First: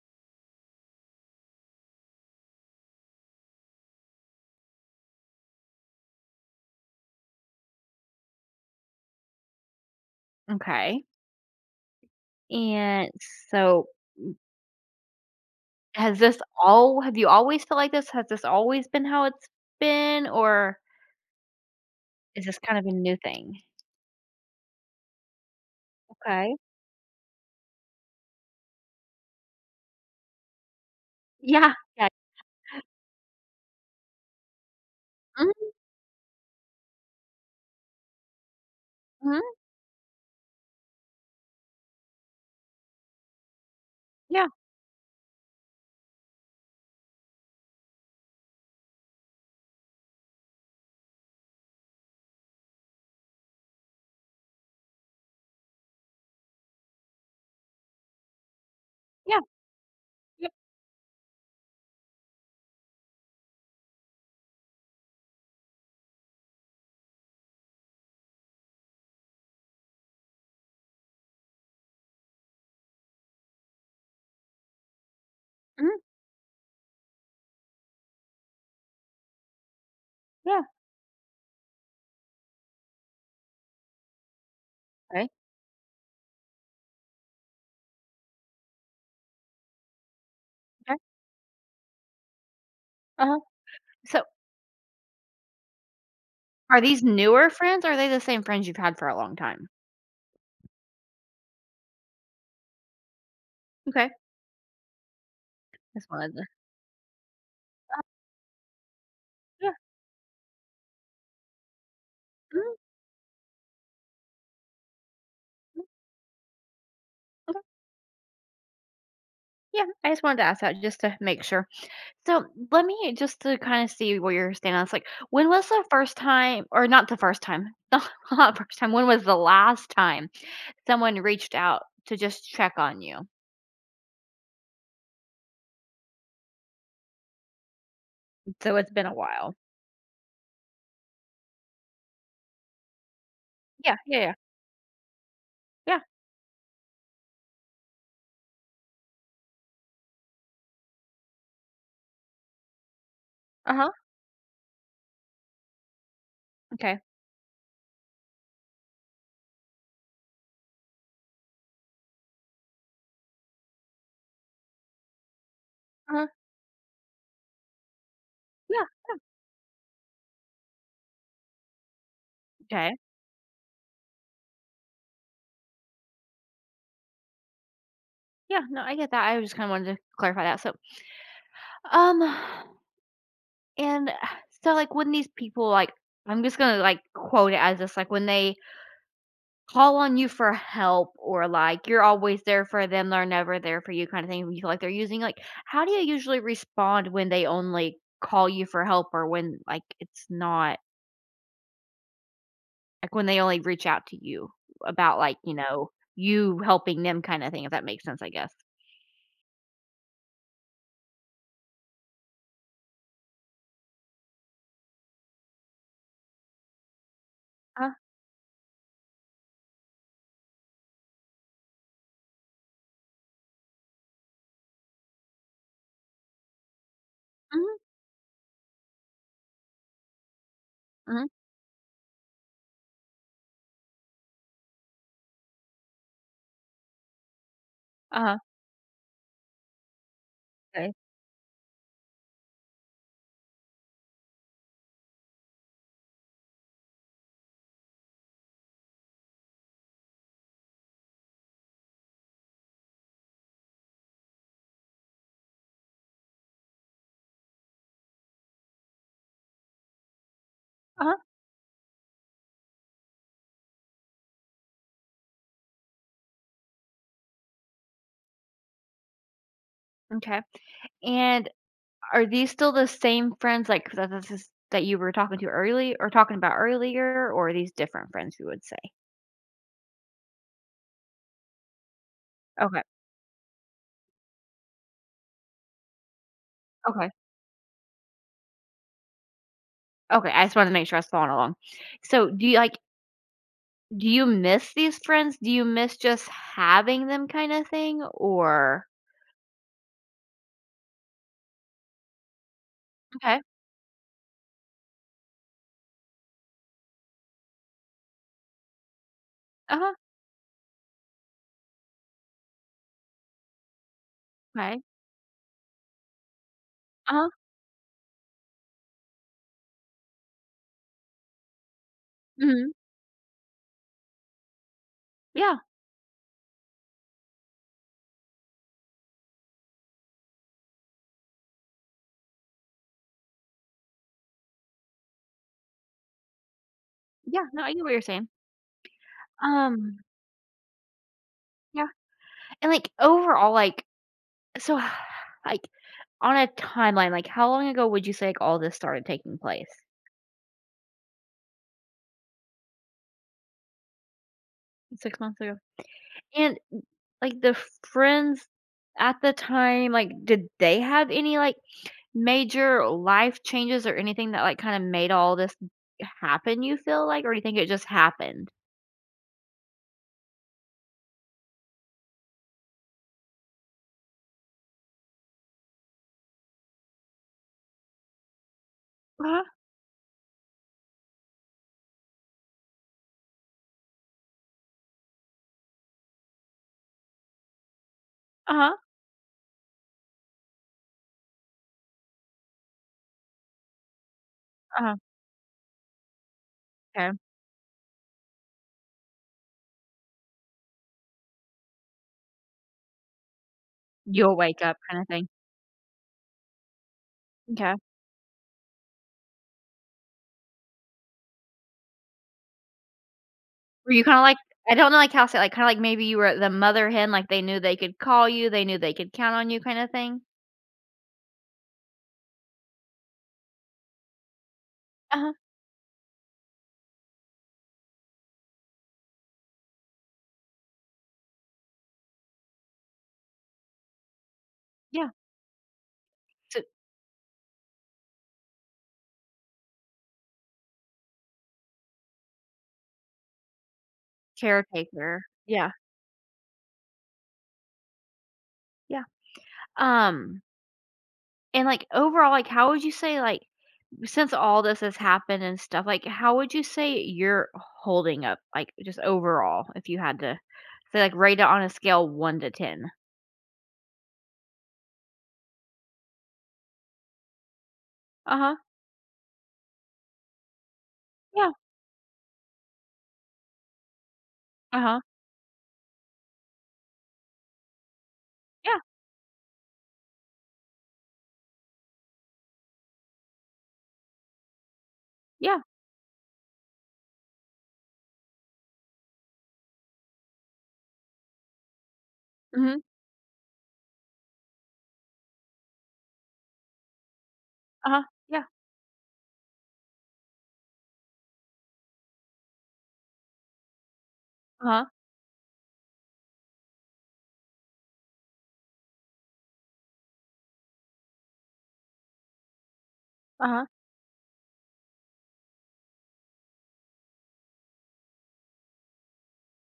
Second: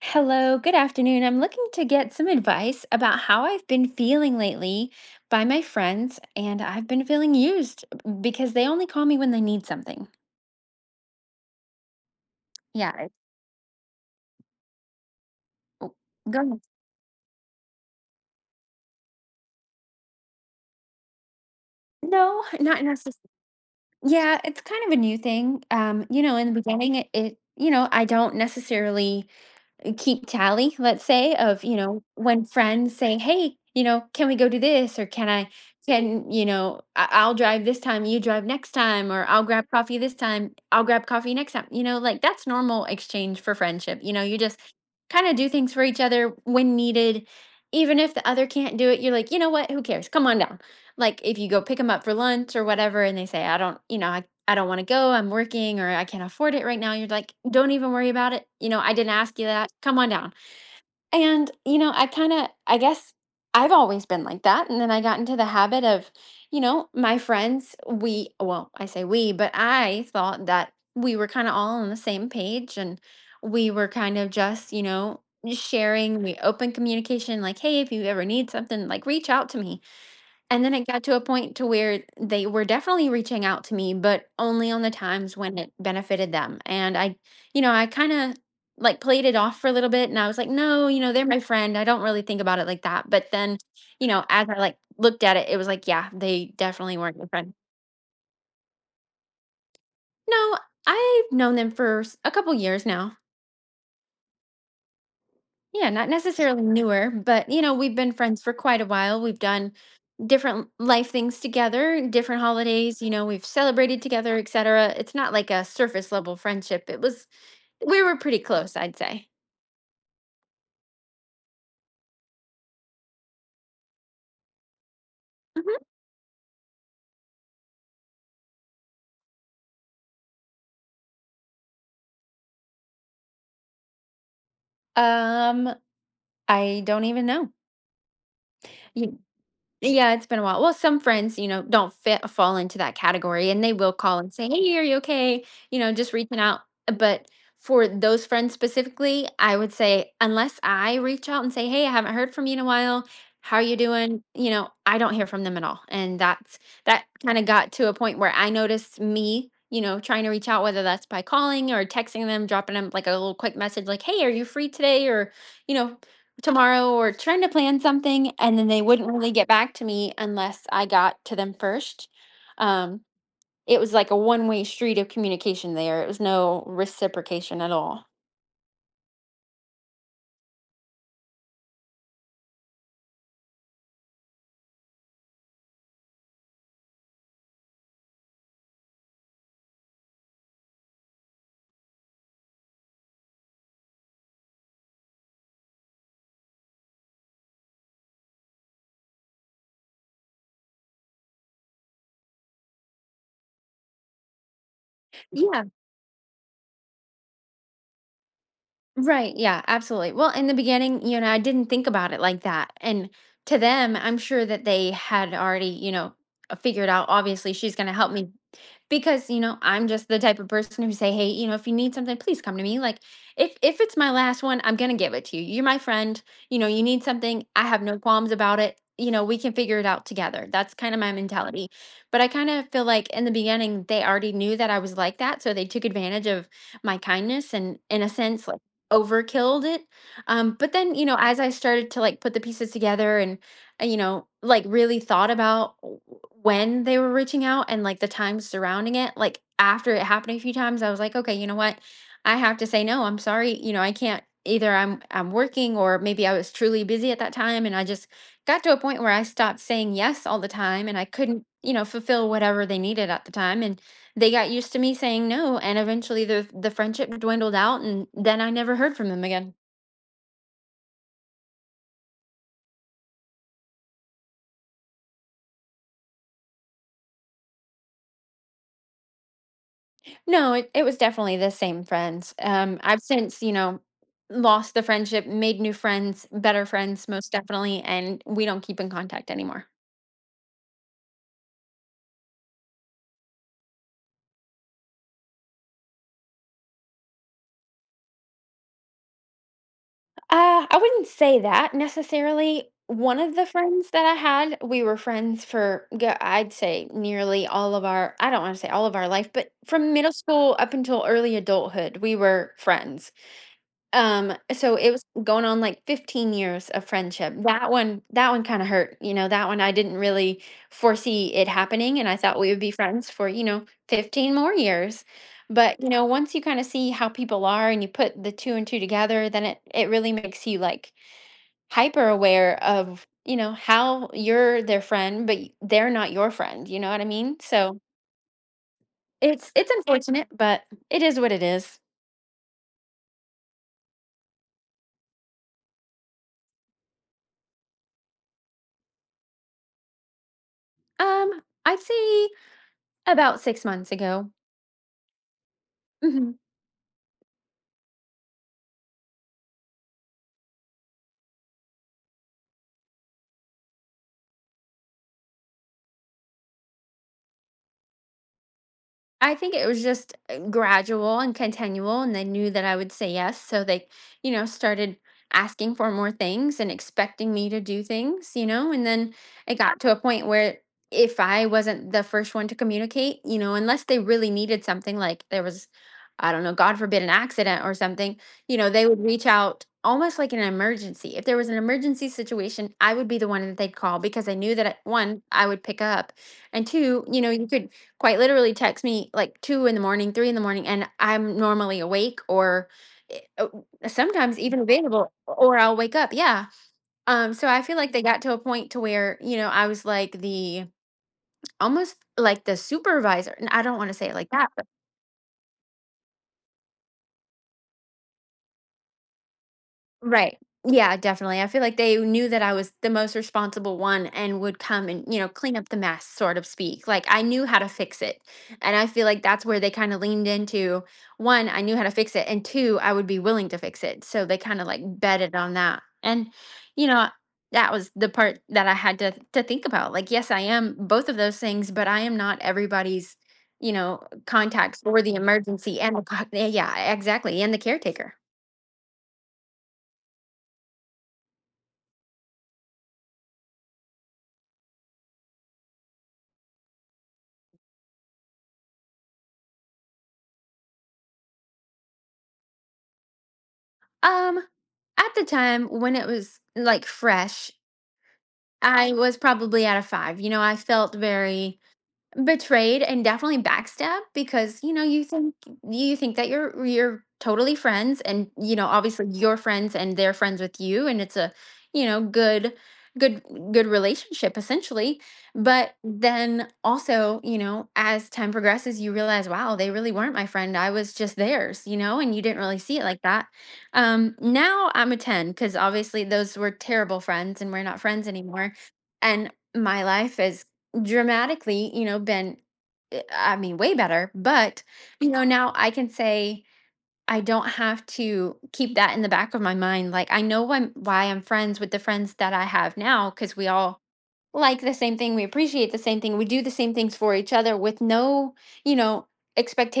Hello, good afternoon. I'm looking to get some advice about how I've been feeling lately by my friends, and I've been feeling used because they only call me when they need something. Okay. Yeah. And so Oh, has this go ahead. all have you always felt like this? Has this always been how it's been, or is No, this kind not of a necessarily. new thing? Yeah, it's kind of a new thing. In Okay. the beginning, I don't necessarily keep tally, let's say, of, Yeah. you know, Yeah. when friends say, "Hey, can we go do this?" or "Can I Mhm. can, you know, I- I'll drive this time, you drive next time," or Mhm, "I'll grab coffee this time, I'll grab coffee next time." Like that's normal exchange for friendship. You yeah. just kind of do things for each other when needed. Even if the other can't do it, you're like, "You know what? Who cares? Come on down." Like, if you go pick them up for lunch or whatever, and they say, "I don't, I don't want to go. I'm working, or I can't afford it right now." You're like, "Don't even worry about it. I didn't ask Yeah, you that. Come on down." yep. And, I kind of, I guess I've always been like that. And then I got into the habit of, my friends, we, well, I say we, but I thought that we were kind of all on the same page, and we were kind of just, Mhm, sharing, we open communication, like, hey, if you ever need something, like reach out to me. yeah. And then it got to a point to where they were definitely reaching out to me, but only on the Okay, times when it benefited them. And I, I kind of like played it off for a little bit, and I was like, no, okay, they're my friend. I don't really think about it like that. But uh-huh. then, So, as I like looked at it, it was like, yeah, they are definitely these weren't my newer friend. friends, or are they the same friends you've had for a long time? No, I've known them for a couple years now. Okay. Yeah, Just not wanted to— necessarily newer, but we've been friends for quite a while. We've yeah. done different life things together, different Mhm, holidays, we've celebrated together, etc. It's not like a mhm, surface level friendship. It was okay. we were pretty close, I'd say. Yeah, I just wanted to ask that just to make sure. So let me just to kind of see where you're standing on this. Like, when was Mhm. the first time, or not the first time, not first time, when was the last time someone reached out to just check on you? Um, I don't even know. So it's been a while. Yeah, it's been a while. Well, some friends, don't fit fall into that category, and they will Yeah, call yeah, and yeah, say, "Hey, are you okay?" Yeah. just reaching out. But for those friends specifically, I would say unless I reach out and say, "Hey, I haven't heard from you in a while. How are Uh you huh. doing?" I don't hear from them at all. And Okay. that kind of got to a point where I noticed me, trying to reach out, whether that's by calling or texting them, dropping them like a little quick message like, "Hey, are you free today?" or, you know, Uh huh. tomorrow, or trying to plan something, and then they Yeah. wouldn't really get back to me unless I got to them first. Okay. Um, it was like a one-way street of communication there. It was no reciprocation at all. Yeah. No, I get that. I just kind of wanted to clarify that. So, um, and so like when these people like, I'm just gonna like quote it as this, like when they call on you for help, or, like, you're always there for them, they're never there for you kinda thing, you feel like they're using, like, how do you usually respond when they only call you for help, or when, like, it's not like, when they only reach out to you about, like, you Yeah, know, you helping them kinda thing, if that makes sense, I guess? right. Yeah, absolutely. Well, in the beginning, I didn't think about it like that. And to them, I'm sure that they had already, figured out, obviously she's going Uh, to help me because I'm just the type of person who say, "Hey, if you need something, please come to me. Like, if it's my last one, I'm gonna give it to you. You're my friend. You need something, I mhm, have no qualms about it. We can figure it out together." That's kind of my mhm, mentality. But I kind of feel like in the beginning they already knew that I was like that, so they took advantage of my kindness and in a uh-huh, sense like overkilled it. But okay, then, as I started to like put the pieces together and like really thought about when they were reaching out and like the time surrounding it. Like, after it happened a few times, I was like, okay, you know what? I have to say no. I'm sorry. I can't. Either I'm working, or maybe I was truly busy at that time, and I just got to a point where I stopped saying yes all the time and I uh-huh. couldn't, fulfill whatever they needed at the time. And they got used to me saying no, and eventually the friendship dwindled out, and then I never heard from them again. Okay. And are these still the same friends, like, that this is that you were talking to early, or talking about earlier, or are these different friends, you would say? No, it was definitely the same friends. Okay, I've since, lost the friendship, made new friends, better friends, okay. most definitely, and we don't keep in contact anymore. Okay, I just wanted to make sure I was following along. So, do you miss these friends? Do you miss just having them kinda thing? Or— I wouldn't say that necessarily. One of okay. the friends that I had, we were friends for, I'd say, nearly all of our, I don't want to say all of our life, but from Uh-huh. middle school up until early adulthood, we were friends. So Okay. it was going on like 15 years of Uh-huh. friendship. That one kind of hurt. That one I didn't really foresee it happening, and I thought we would be Mhm. friends for, 15 more years. Yeah. But, once you kind of see how people are, and you put the two and two together, then it really makes you like hyper aware of, how you're their friend, but they're not your friend. You know what I mean? Yeah, no, I So get what you're saying. It's Um, unfortunate, but it is what it is. yeah, and, like, overall, like so, like, on a timeline, like, how long ago would you say, like, all this started taking place? Um, I'd say about 6 months ago. 6 months ago? Mhm. And, like, the friends at the time, like, did they have any, like, major life changes or anything that, like, kinda made all this happen, you feel like, or do you think it just happened? I think it was just gradual and continual, and they knew that I would say yes. So they, started asking for more things and expecting me to do things. And then Uh-huh, it got to a point where, if I wasn't the first one to communicate, unless they really needed something, like there was, I don't know, God forbid, an accident or something, uh-huh, they would reach out almost like in an emergency. If there was an emergency situation, I would be the one that they'd call, because I knew that uh-huh. one, I would pick up, and two, Okay, you could quite literally text me like 2 in the morning, 3 in the morning, and I'm normally awake, or eh, uh, you'll sometimes even wake up kinda available, thing. or I'll wake up. Yeah. So I Okay. feel like they got to a point to where I was like the almost like the supervisor. And I don't want Were to you say it kinda like like, that. I don't know, like, how to say, like, kinda like maybe you were the mother hen, like, they knew they could call you, they knew they could count on you kinda thing? Right. Yeah, definitely. I feel like they knew that I was the most responsible one and would come and, Uh-huh, clean up the mess, sort of speak. Like, I knew how to fix it. And I feel like that's where they kind of leaned into, one, I knew how to fix it, and two, I would be willing to fix it. So they kind of like yeah. betted on that. And, So you know, that was the part that I had to think about. Like, yes, I am both of those things, but I am not everybody's, you know, contacts for the caretaker. Yeah, emergency and the yeah, exactly. And the caretaker. yeah. Um, and, like, overall, like, how would you say, like, since all this has happened and stuff, like, how would you say you're holding up, like, just overall, if you had to say, like, rate it on a scale 1 to 10? Um, at the time when it was, like, fresh, Uh-huh, I was probably at a 5. I felt yeah, very betrayed and definitely backstabbed, because, uh-huh, you think that you're totally friends, and, yeah, obviously you're friends and they're friends with you, and it's a, you know, good good good relationship essentially. yeah, But then also, as time progresses, you realize, wow, they really weren't my friend. I was just theirs, and you didn't really see mhm, it like that. Now I'm a 10, because obviously those were terrible friends and we're not uh-huh, friends yeah, anymore. And my life is dramatically, been, I mean, way better. But, uh-huh, now I can say I don't have to keep that in the back of my mind. Like, I know I why I'm friends with the friends that I have now, because we uh-huh. all like the same thing. We appreciate the same thing. We do the same things for each other with no, you know,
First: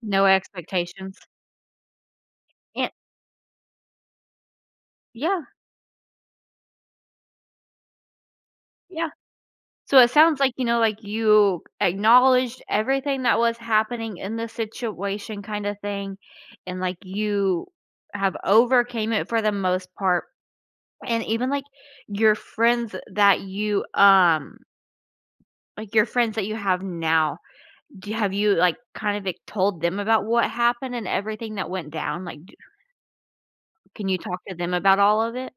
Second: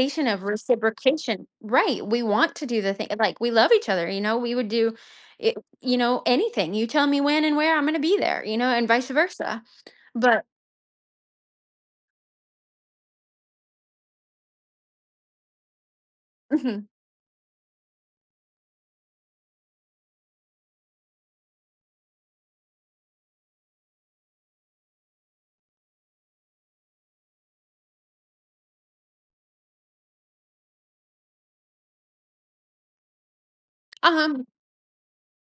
No of expectations. reciprocation. Right. We want to do And the thing. Like, we love each other. We would do yeah, it, anything. You tell me when and where, I'm going to be there, and yeah. vice versa. So it sounds But, like, you know, like, you acknowledged everything that was happening in the situation kinda thing, uh and, like, you have overcame it for the most part. And even your friends that you um your friends that you have now, do have you like kind of like told them about what happened and everything that went down? Like, d can you talk huh. to them about all of it?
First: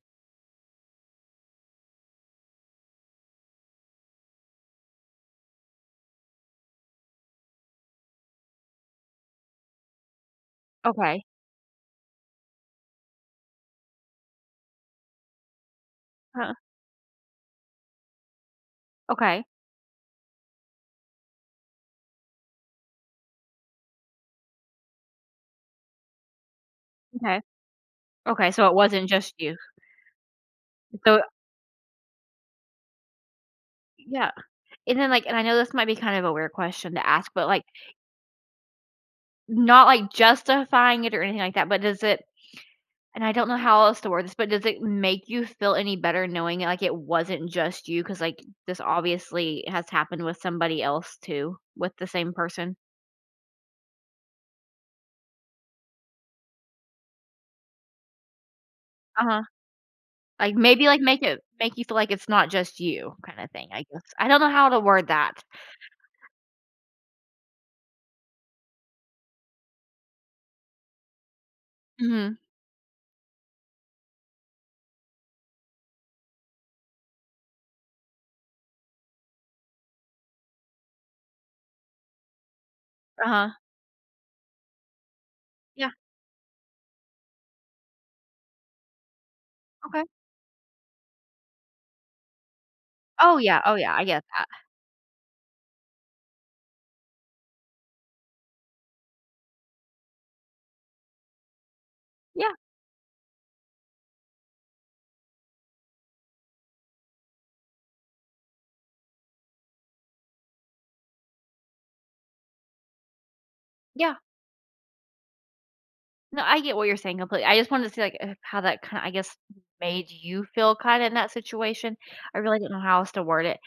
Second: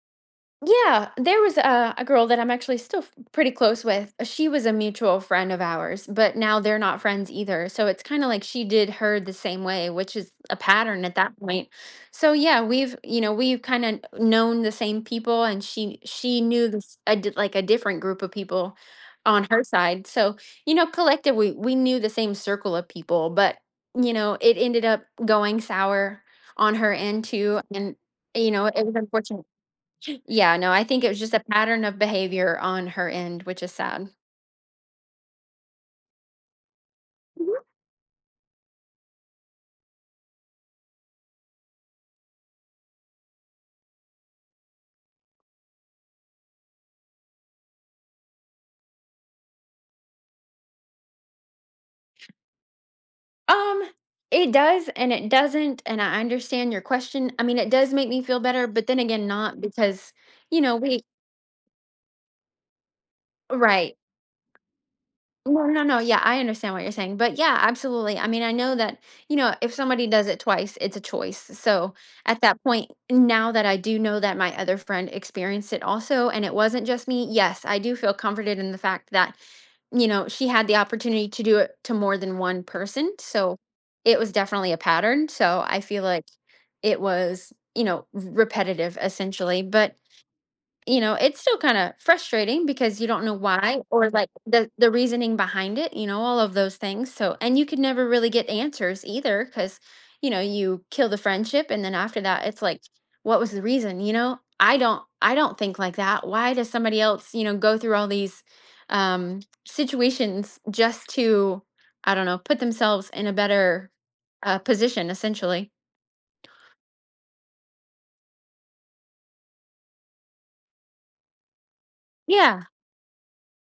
Yeah, there was a girl that I'm actually still pretty close with. She was a mutual friend of ours, but now they're not friends either. So it's kind of like she did her the same way, which is a pattern at Okay. that point. So yeah, we've kind of known the same people, and she Huh. knew like a different group of people Okay. on her side. So, collectively we knew the same circle of people, but it ended up going sour on her end Okay. too, and Okay, so it it was wasn't just unfortunate. you. Yeah, no, I think it So was just a pattern of behavior on her end, which is sad. yeah, and then like, and I know this might be kind of a weird question to ask, but Mhm. like, not like justifying it or anything like that, but does it— and I don't know how else to word this, but does it make you feel any better knowing, like, it wasn't just you? Because like, this obviously has happened with somebody else too, with the same person. Um, it does and it doesn't, and I understand your question. I mean, it does make me feel better, but then again, Uh-huh. not because, Like, you know, maybe, like, we make it make you feel like it's not just you kinda thing, I Right. guess. I don't know how to word that. No, no, no. Yeah, I understand what you're saying. But yeah, absolutely. I mean, I know that, if somebody does it twice, it's a choice. So Mhm. at that point, now that I do know that my other friend experienced it also, and it wasn't just me, yes, I do feel comforted in the fact that, she had the opportunity to do it to more than one person. Uh-huh. So it was definitely a pattern. So I Yeah, feel like it was, repetitive essentially. But okay. It's still kind of frustrating because you don't know Oh, yeah, oh, why, yeah, I or get like that. The reasoning behind it, all of those things. So, and you could never really get answers either, cuz you kill the friendship, and then after that Yeah, it's like, what was the reason, you know? I don't think like that. Why does somebody else, go through all these situations, just to, I don't know, put themselves in a better yeah. Position essentially. No, I get what you're saying completely. I just wanted to see, like, if how that kinda, I guess, made you feel kinda in that situation. I really Yeah. didn't know how else to word it.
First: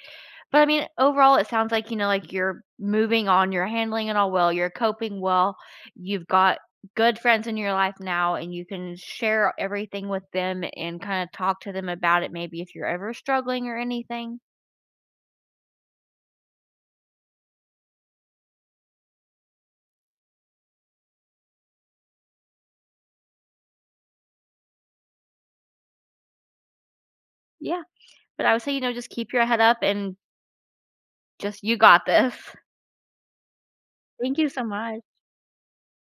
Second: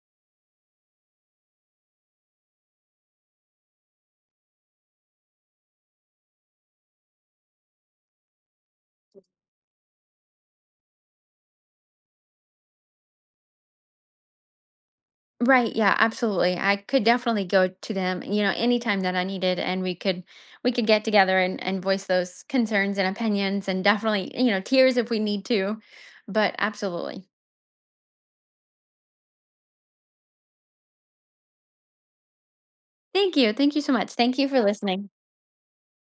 But I mean, overall, it sounds like, you know, like you're moving on, you're handling it all well, you're coping well, you've got good friends in your life now, and you can share everything with them and kind of talk to them about it, maybe if you're ever struggling or anything. Right, yeah, absolutely. I could definitely go to them, anytime that I needed, and we could get together and voice those concerns and opinions, and definitely, tears if we need to. But absolutely. Yeah. But I would say, you know, just keep your head up and just, you got this. Thank you. Thank you so much. Thank Thank you you for so much. listening.